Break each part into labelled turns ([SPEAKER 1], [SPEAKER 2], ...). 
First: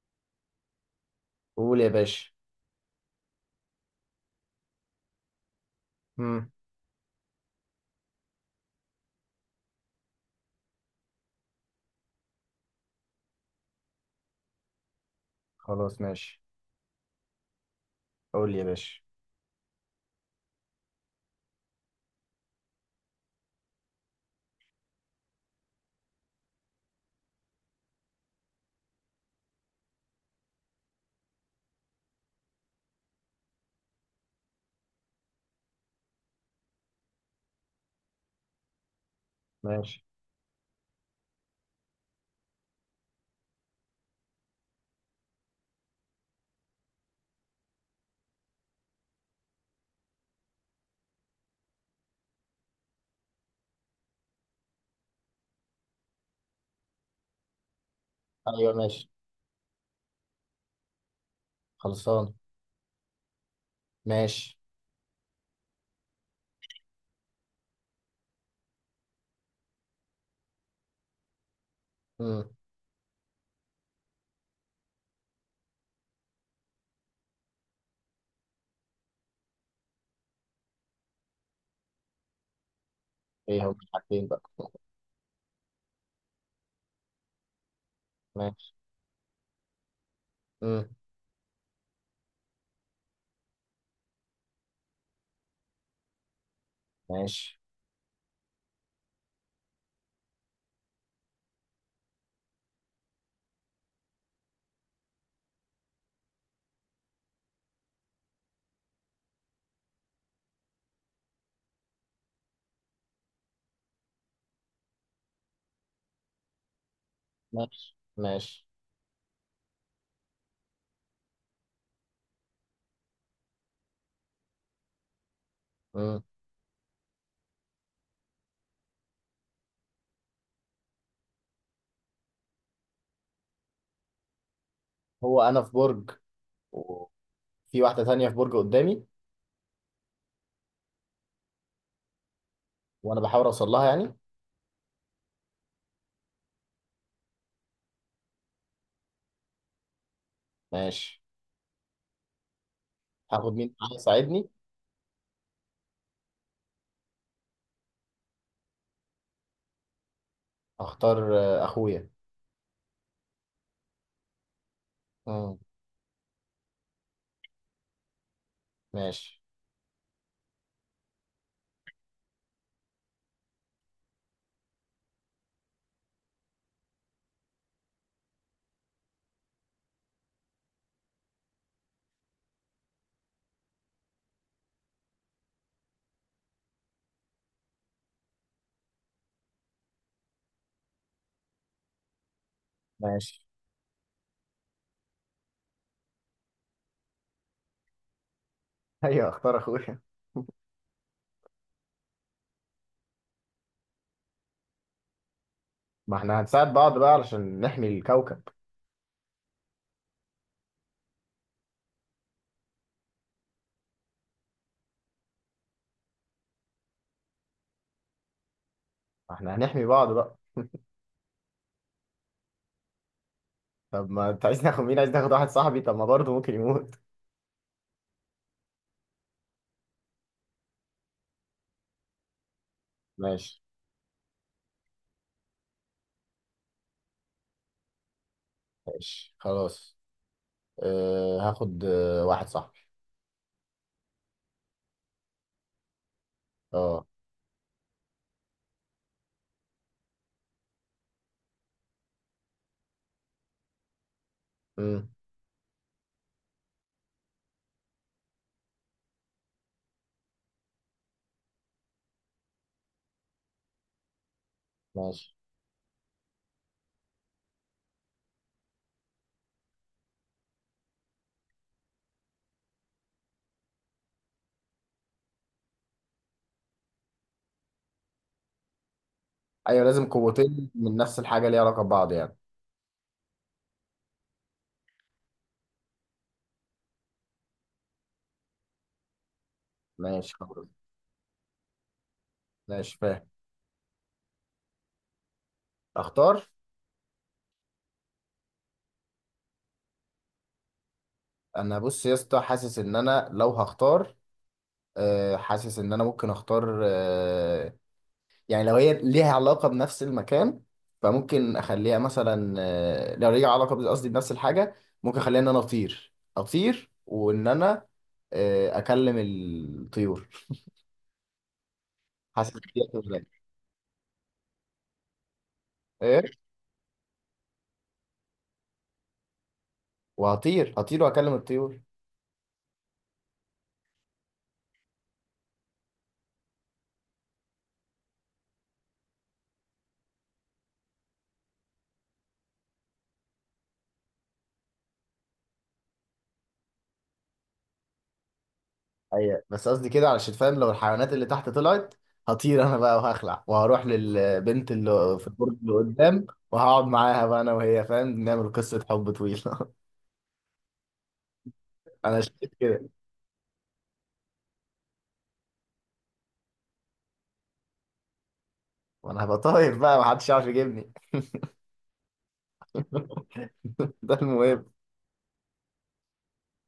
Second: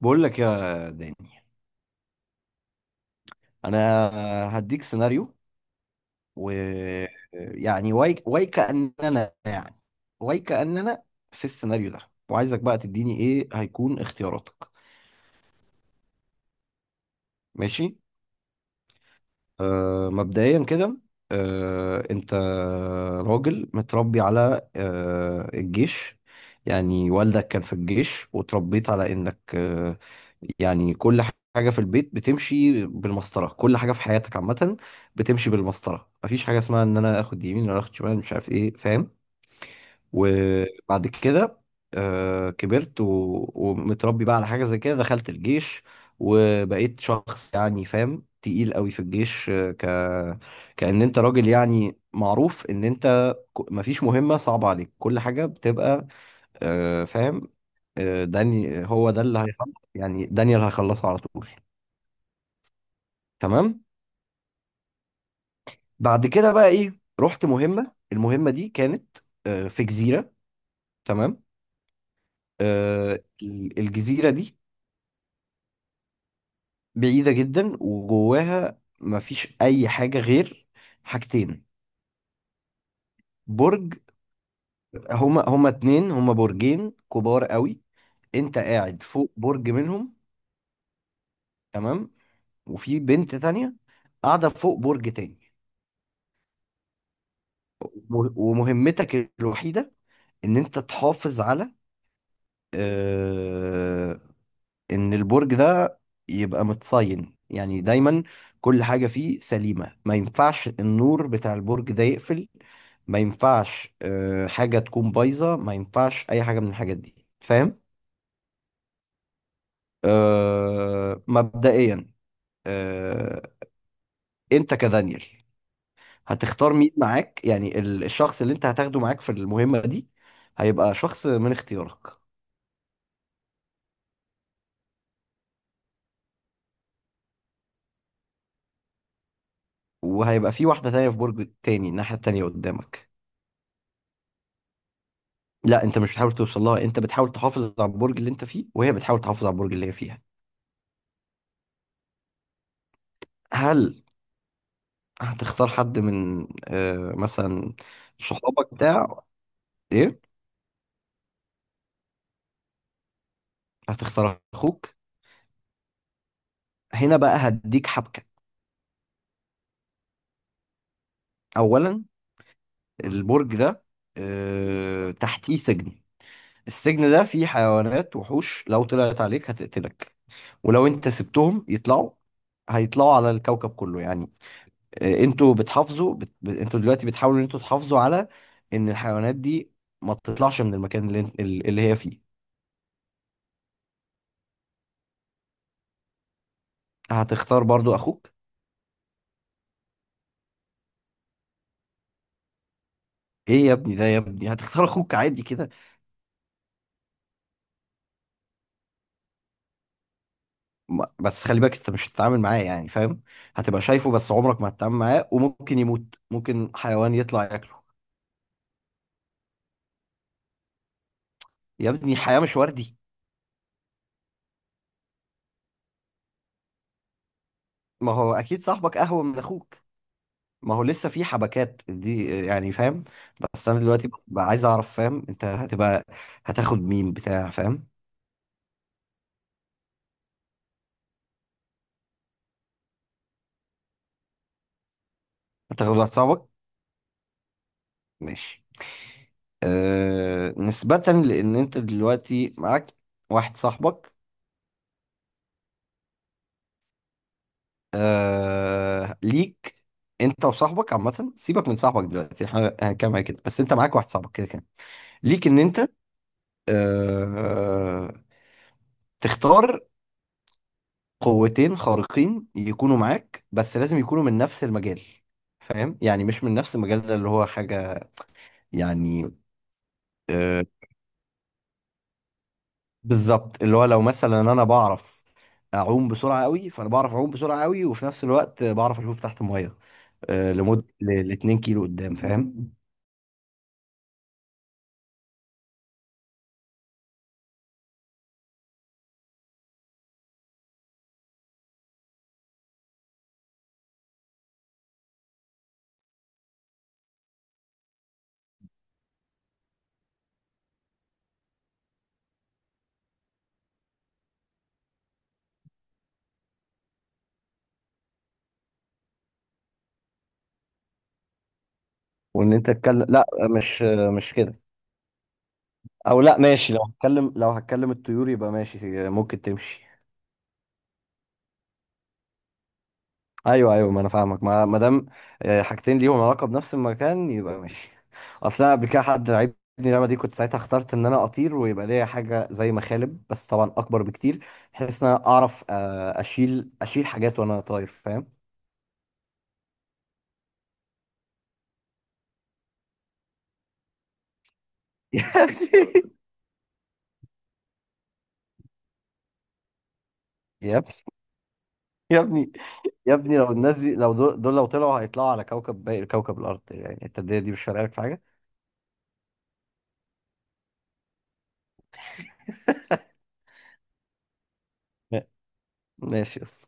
[SPEAKER 1] بقول لك يا داني،
[SPEAKER 2] قول يا باشا.
[SPEAKER 1] انا هديك سيناريو،
[SPEAKER 2] امم.
[SPEAKER 1] و يعني واي واي كأننا يعني واي كأننا في السيناريو ده، وعايزك بقى تديني ايه هيكون اختياراتك.
[SPEAKER 2] خلاص، ماشي.
[SPEAKER 1] ماشي.
[SPEAKER 2] قول يا باشا.
[SPEAKER 1] مبدئيا كده. انت راجل متربي على الجيش، يعني والدك كان في الجيش وتربيت على انك، يعني كل حاجة في البيت بتمشي بالمسطرة، كل حاجة في حياتك عامة بتمشي بالمسطرة، مفيش حاجة اسمها ان انا اخد يمين ولا اخد شمال مش عارف ايه، فاهم؟
[SPEAKER 2] ماشي.
[SPEAKER 1] وبعد كده كبرت ومتربي بقى على حاجة زي كده، دخلت الجيش وبقيت شخص يعني فاهم تقيل قوي في الجيش، كأن انت راجل يعني معروف ان انت مفيش مهمة صعبة عليك، كل حاجة بتبقى، فاهم.
[SPEAKER 2] ايوه،
[SPEAKER 1] داني هو
[SPEAKER 2] ماشي.
[SPEAKER 1] ده اللي هيخلص، يعني دانيال هيخلصه على طول.
[SPEAKER 2] خلصان.
[SPEAKER 1] تمام.
[SPEAKER 2] ماشي.
[SPEAKER 1] بعد كده بقى ايه، رحت مهمة، المهمة دي كانت في جزيرة. تمام.
[SPEAKER 2] امم.
[SPEAKER 1] آه، الجزيرة دي بعيدة جدا وجواها مفيش أي حاجة غير حاجتين،
[SPEAKER 2] ايه هو
[SPEAKER 1] برج.
[SPEAKER 2] حاجتين بقى؟
[SPEAKER 1] هما اتنين، هما برجين كبار قوي. انت
[SPEAKER 2] ماشي.
[SPEAKER 1] قاعد فوق برج منهم.
[SPEAKER 2] امم.
[SPEAKER 1] تمام. وفي بنت تانية قاعدة فوق برج تاني.
[SPEAKER 2] ماشي.
[SPEAKER 1] ومهمتك الوحيدة ان انت تحافظ على، آه، ان البرج ده يبقى متصين يعني دايما، كل حاجة فيه سليمة، ما ينفعش النور بتاع البرج ده يقفل، ما ينفعش حاجة تكون بايظة، ما ينفعش اي حاجة من الحاجات دي، فاهم؟
[SPEAKER 2] ماشي. ماشي.
[SPEAKER 1] مبدئيا آه، انت كدانيال
[SPEAKER 2] امم.
[SPEAKER 1] هتختار مين معاك، يعني الشخص اللي انت هتاخده معاك في المهمة دي هيبقى شخص من اختيارك.
[SPEAKER 2] هو انا في برج، وفي واحده تانية في برج قدامي؟
[SPEAKER 1] وهيبقى في واحدة تانية في برج تاني الناحية التانية قدامك.
[SPEAKER 2] وانا بحاول اوصل لها يعني.
[SPEAKER 1] لا، انت مش بتحاول توصل لها، انت بتحاول تحافظ على البرج اللي انت فيه وهي بتحاول تحافظ على البرج اللي هي فيها.
[SPEAKER 2] ماشي. هاخد مين
[SPEAKER 1] هل
[SPEAKER 2] معايا يساعدني؟
[SPEAKER 1] هتختار حد من مثلا صحابك بتاع ايه؟
[SPEAKER 2] اختار اخويا.
[SPEAKER 1] هتختار اخوك.
[SPEAKER 2] امم.
[SPEAKER 1] هنا بقى هديك حبكة.
[SPEAKER 2] ماشي.
[SPEAKER 1] اولا، البرج ده تحتيه سجن، السجن ده فيه حيوانات وحوش، لو طلعت عليك هتقتلك، ولو انت سبتهم يطلعوا هيطلعوا على الكوكب كله يعني. انتوا بتحافظوا انتوا دلوقتي بتحاولوا ان انتوا تحافظوا على ان الحيوانات دي ما تطلعش من المكان اللي هي فيه.
[SPEAKER 2] ماشي.
[SPEAKER 1] هتختار برضو اخوك؟
[SPEAKER 2] ايوه، اختار اخويا.
[SPEAKER 1] ايه يا ابني ده يا ابني، هتختار اخوك عادي كده؟
[SPEAKER 2] ما احنا هنساعد بعض بقى علشان نحمي الكوكب.
[SPEAKER 1] بس خلي بالك انت مش هتتعامل معاه، يعني فاهم، هتبقى شايفه بس عمرك ما هتتعامل معاه، وممكن يموت ممكن حيوان يطلع ياكله.
[SPEAKER 2] ما احنا هنحمي بعض بقى.
[SPEAKER 1] يا ابني الحياة مش وردي.
[SPEAKER 2] طب ما انت عايز ناخد مين؟ عايز ناخد واحد صاحبي؟ طب، ما برضه ممكن يموت.
[SPEAKER 1] ما هو اكيد صاحبك اهون من اخوك. ما هو لسه في حبكات دي يعني فاهم.
[SPEAKER 2] ماشي،
[SPEAKER 1] بس انا دلوقتي بقى عايز اعرف، فاهم، انت هتبقى هتاخد مين بتاع، فاهم؟
[SPEAKER 2] ماشي، خلاص. أه، هاخد واحد صاحبي.
[SPEAKER 1] هتاخد واحد صاحبك.
[SPEAKER 2] اه.
[SPEAKER 1] ماشي. نسبة لأن أنت دلوقتي معاك واحد صاحبك،
[SPEAKER 2] امم.
[SPEAKER 1] ليك، أنت وصاحبك عامة سيبك من صاحبك دلوقتي، احنا هنتكلم على كده، بس أنت معاك واحد صاحبك كده كده.
[SPEAKER 2] ماشي.
[SPEAKER 1] ليك إن أنت آه تختار قوتين خارقين يكونوا معاك، بس لازم يكونوا من نفس المجال، فاهم؟ يعني مش من نفس المجال ده اللي هو حاجة يعني.
[SPEAKER 2] ايوه، لازم
[SPEAKER 1] آه،
[SPEAKER 2] قوتين من نفس الحاجه، ليها علاقه ببعض يعني.
[SPEAKER 1] بالظبط، اللي هو لو مثلا انا بعرف اعوم بسرعه قوي، فانا بعرف اعوم بسرعه قوي وفي نفس الوقت بعرف اشوف تحت الميه
[SPEAKER 2] ماشي، خلاص.
[SPEAKER 1] لمده ل 2 كيلو قدام، فاهم.
[SPEAKER 2] ماشي، فاهم. اختار. انا بص يا اسطى، حاسس ان انا لو هختار، حاسس ان انا ممكن اختار، يعني لو هي ليها علاقة بنفس المكان، فممكن أخليها مثلا، لو ليها علاقة قصدي بنفس الحاجة. ممكن أخليها إن أنا أطير أطير، وإن أنا أكلم الطيور.
[SPEAKER 1] وان
[SPEAKER 2] حاسس إن
[SPEAKER 1] انت
[SPEAKER 2] دي
[SPEAKER 1] تتكلم،
[SPEAKER 2] هتبقى
[SPEAKER 1] لا
[SPEAKER 2] ذكية.
[SPEAKER 1] مش مش كده، او
[SPEAKER 2] إيه؟
[SPEAKER 1] لا ماشي، لو هتكلم لو هتكلم الطيور يبقى ماشي ممكن تمشي.
[SPEAKER 2] وهطير هطير وأكلم الطيور.
[SPEAKER 1] ايوه ايوه، ما انا فاهمك، ما دام حاجتين ليهم علاقه بنفس المكان يبقى ماشي. اصل انا قبل كده حد لعبني اللعبه دي، كنت ساعتها اخترت ان انا اطير ويبقى ليا حاجه زي مخالب، بس طبعا اكبر بكتير، بحيث ان انا اعرف اشيل حاجات وانا طاير، فاهم.
[SPEAKER 2] أيوة، بس قصدي كده علشان فاهم، لو الحيوانات اللي تحت طلعت، هطير أنا بقى، وهخلع، وهروح للبنت اللي في البرج اللي قدام. وهقعد معاها بقى أنا وهي، فاهم، نعمل قصة حب طويلة.
[SPEAKER 1] يا اخي،
[SPEAKER 2] أنا
[SPEAKER 1] يا
[SPEAKER 2] شايف
[SPEAKER 1] ابني،
[SPEAKER 2] كده.
[SPEAKER 1] يا ابني يا ابني، لو الناس دي، لو دول لو طلعوا هيطلعوا على كوكب، باقي كوكب الارض يعني التدرية دي مش فارقه لك في حاجه.
[SPEAKER 2] وأنا هبقى طاير بقى، محدش يعرف يجيبني. ده المهم.
[SPEAKER 1] ماشي يا اسطى،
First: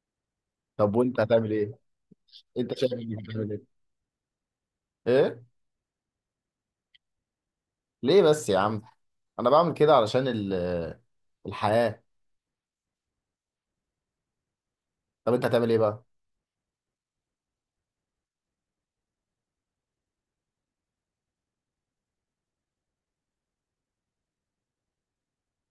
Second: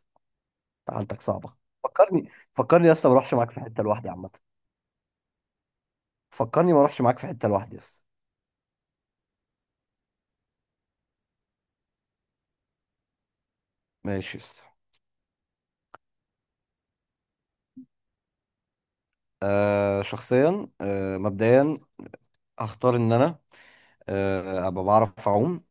[SPEAKER 2] طب وانت
[SPEAKER 1] حالتك
[SPEAKER 2] هتعمل
[SPEAKER 1] صعبه.
[SPEAKER 2] ايه؟
[SPEAKER 1] فكرني
[SPEAKER 2] انت
[SPEAKER 1] فكرني
[SPEAKER 2] شايف
[SPEAKER 1] يا اسطى ما
[SPEAKER 2] انك
[SPEAKER 1] اروحش معاك
[SPEAKER 2] هتعمل
[SPEAKER 1] في
[SPEAKER 2] ايه؟
[SPEAKER 1] حته لوحدي عامه.
[SPEAKER 2] ايه؟
[SPEAKER 1] فكرني ما اروحش معاك في حته لوحدي يا اسطى.
[SPEAKER 2] ليه بس يا عم؟ انا بعمل كده علشان الحياة.
[SPEAKER 1] ماشي يا اسطى.
[SPEAKER 2] طب انت هتعمل ايه بقى؟
[SPEAKER 1] شخصيا مبدئيا هختار ان انا ابقى بعرف اعوم،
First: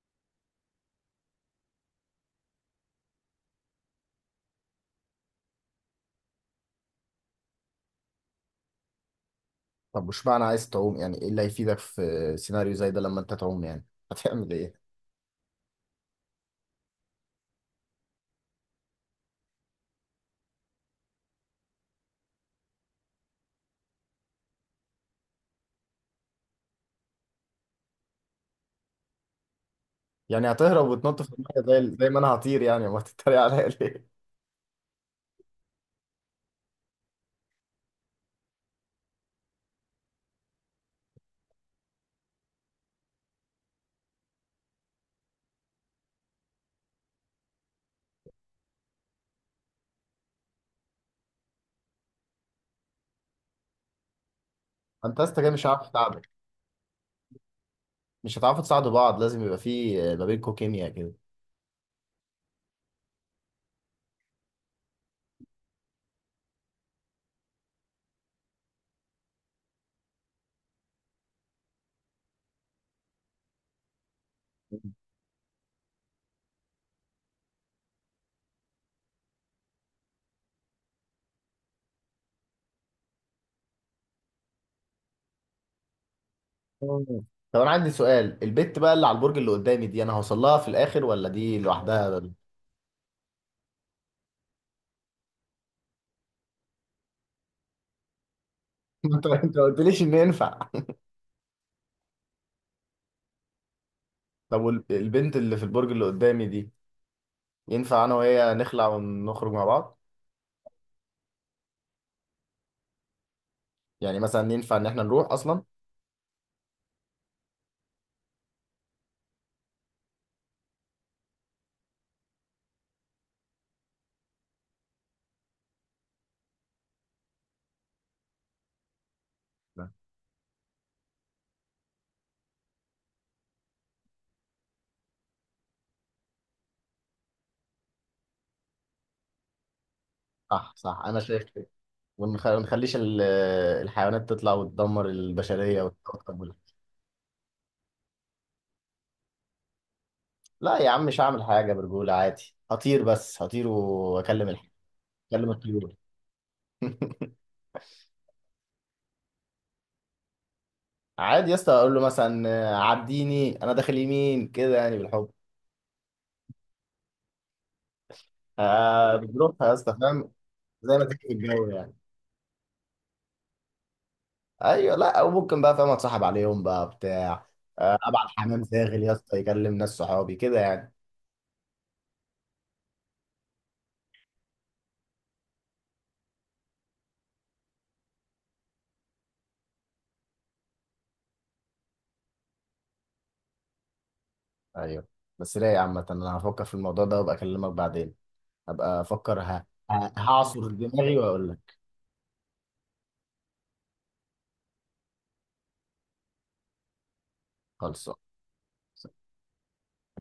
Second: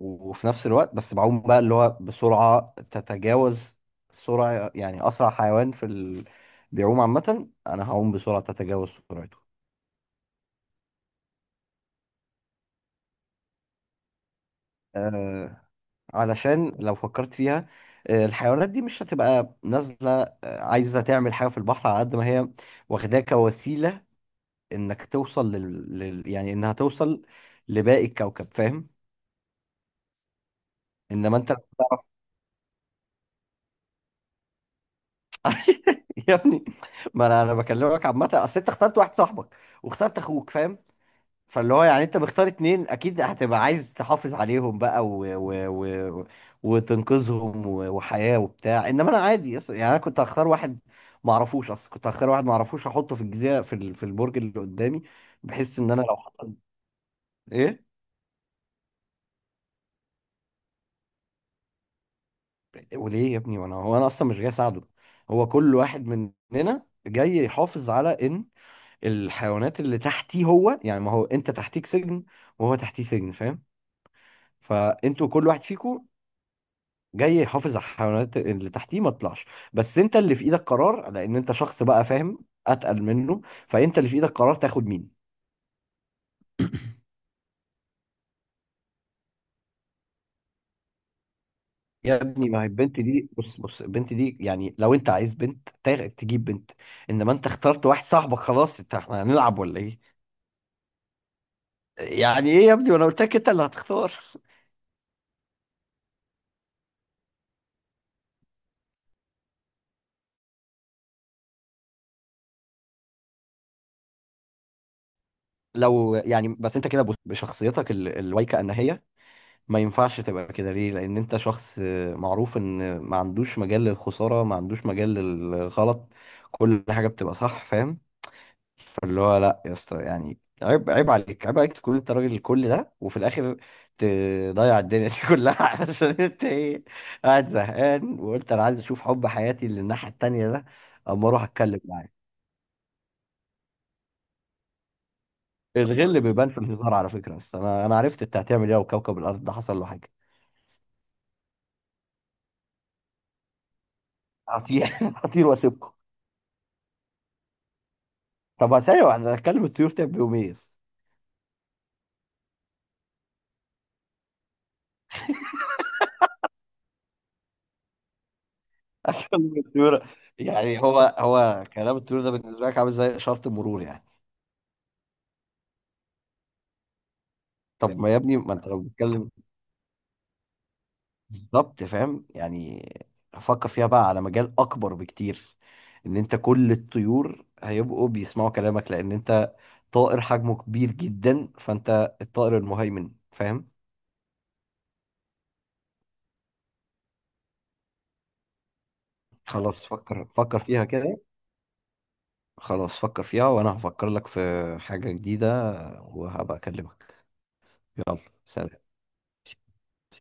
[SPEAKER 1] وفي نفس الوقت بس بعوم بقى اللي هو بسرعه تتجاوز سرعه، يعني اسرع حيوان في بيعوم عامه انا هعوم بسرعه تتجاوز سرعته.
[SPEAKER 2] طب، مش معنى عايز تعوم، يعني ايه اللي هيفيدك في سيناريو زي ده لما انت تعوم يعني؟ هتعمل ايه؟
[SPEAKER 1] آه علشان لو فكرت فيها، الحيوانات دي مش هتبقى نازلة، عايزة تعمل حاجة في البحر، على قد ما هي واخداه كوسيلة انك توصل يعني انها توصل لباقي الكوكب، فاهم.
[SPEAKER 2] يعني هتهرب وتنط في
[SPEAKER 1] انما انت لو
[SPEAKER 2] المية، زي
[SPEAKER 1] تعرف.
[SPEAKER 2] زي ما انا هطير يعني، امال تتريق عليا ليه؟
[SPEAKER 1] يا ابني، ما انا بكلمك عامه، اصل انت اخترت واحد صاحبك واخترت اخوك، فاهم، فاللي هو يعني انت مختار اتنين اكيد هتبقى عايز تحافظ عليهم بقى و... وتنقذهم وحياة وبتاع، انما انا عادي، يعني انا كنت هختار واحد ما اعرفوش اصلا، كنت هختار واحد ما اعرفوش احطه في الجزيره في في البرج اللي قدامي،
[SPEAKER 2] انت يا اسطى كده مش
[SPEAKER 1] بحيث
[SPEAKER 2] هعرف
[SPEAKER 1] ان انا لو
[SPEAKER 2] اساعدك.
[SPEAKER 1] حصل ايه.
[SPEAKER 2] مش هتعرفوا تساعدوا بعض، لازم يبقى في ما بينكم كيمياء كده.
[SPEAKER 1] وليه يا ابني، وانا هو انا اصلا مش جاي اساعده، هو كل واحد مننا جاي يحافظ على ان الحيوانات اللي تحتيه، هو يعني ما هو انت تحتيك سجن وهو تحتيه سجن، فاهم، فانتوا كل واحد فيكم جاي يحافظ على الحيوانات اللي تحتيه ما تطلعش، بس انت اللي في ايدك قرار لان انت شخص بقى فاهم اتقل منه، فانت اللي في ايدك قرار تاخد مين.
[SPEAKER 2] مم. طب انا عندي سؤال، البت بقى اللي على البرج اللي قدامي دي، انا هوصل لها في الاخر ولا دي لوحدها؟
[SPEAKER 1] يا ابني ما هي البنت دي، بص بص البنت دي يعني لو انت عايز بنت تجيب بنت، انما انت اخترت واحد صاحبك خلاص، انت احنا
[SPEAKER 2] انت
[SPEAKER 1] هنلعب
[SPEAKER 2] ما
[SPEAKER 1] ولا
[SPEAKER 2] قلتليش ان
[SPEAKER 1] ايه؟
[SPEAKER 2] ينفع.
[SPEAKER 1] يعني ايه يا ابني، وانا قلت لك انت اللي هتختار.
[SPEAKER 2] طب، والبنت اللي في البرج اللي قدامي دي، ينفع انا وهي نخلع ونخرج مع بعض؟ يعني مثلا ينفع ان احنا نروح اصلا؟
[SPEAKER 1] لو يعني بس انت كده بشخصيتك الوايكه انهيه ما ينفعش تبقى كده، ليه؟ لان انت شخص معروف ان ما عندوش مجال للخساره، ما عندوش مجال للغلط، كل حاجه بتبقى صح، فاهم، فاللي هو لا يا
[SPEAKER 2] لا.
[SPEAKER 1] اسطى، يعني عيب عيب عليك عيب عليك تكون انت راجل الكل ده وفي الاخر تضيع الدنيا دي كلها عشان انت ايه، قاعد زهقان وقلت انا عايز اشوف حب حياتي اللي الناحيه التانيه ده
[SPEAKER 2] صح، صح، انا
[SPEAKER 1] اما اروح
[SPEAKER 2] شايف كده.
[SPEAKER 1] اتكلم معاه.
[SPEAKER 2] ونخليش الحيوانات تطلع وتدمر البشرية
[SPEAKER 1] الغل
[SPEAKER 2] والكوكب.
[SPEAKER 1] بيبان في الهزار على فكره، بس انا عرفت انت هتعمل ايه، وكوكب الارض ده حصل له حاجه.
[SPEAKER 2] لا يا عم، مش هعمل حاجة، برجولة عادي، هطير، بس هطير واكلم الح...
[SPEAKER 1] هطير هطير
[SPEAKER 2] اكلم
[SPEAKER 1] واسيبكم.
[SPEAKER 2] الطيور.
[SPEAKER 1] طب ثانيه واحده، اتكلم الطيور تعمل بيهم ايه؟
[SPEAKER 2] عادي يا اسطى، اقول له مثلا عديني انا داخل يمين كده، يعني بالحب. آه،
[SPEAKER 1] اكلم
[SPEAKER 2] بتروح يا اسطى،
[SPEAKER 1] الطيور.
[SPEAKER 2] فاهم؟
[SPEAKER 1] يعني
[SPEAKER 2] زي
[SPEAKER 1] هو
[SPEAKER 2] ما تيجي في
[SPEAKER 1] هو
[SPEAKER 2] الجو يعني.
[SPEAKER 1] كلام الطيور ده بالنسبه لك عامل زي اشاره المرور يعني؟
[SPEAKER 2] ايوه. لا، وممكن بقى، فاهم، اتصاحب عليهم بقى، بتاع،
[SPEAKER 1] طب ما يا
[SPEAKER 2] ابعت
[SPEAKER 1] ابني ما
[SPEAKER 2] حمام
[SPEAKER 1] انت لو
[SPEAKER 2] زاغل يا
[SPEAKER 1] بتتكلم
[SPEAKER 2] اسطى، يكلم ناس صحابي كده يعني.
[SPEAKER 1] بالظبط، فاهم يعني، فكر فيها بقى على مجال اكبر بكتير، ان انت كل الطيور هيبقوا بيسمعوا كلامك، لان انت طائر حجمه كبير جدا فانت الطائر المهيمن، فاهم.
[SPEAKER 2] ايوه، بس رايق عامة. انا هفكر في الموضوع ده وابقى اكلمك بعدين. هبقى افكر،
[SPEAKER 1] خلاص فكر فكر
[SPEAKER 2] هعصر
[SPEAKER 1] فيها
[SPEAKER 2] دماغي
[SPEAKER 1] كده.
[SPEAKER 2] واقول لك.
[SPEAKER 1] خلاص فكر فيها وانا هفكر لك في حاجة جديدة وهبقى اكلمك. يلا،
[SPEAKER 2] خلصان.
[SPEAKER 1] سلام.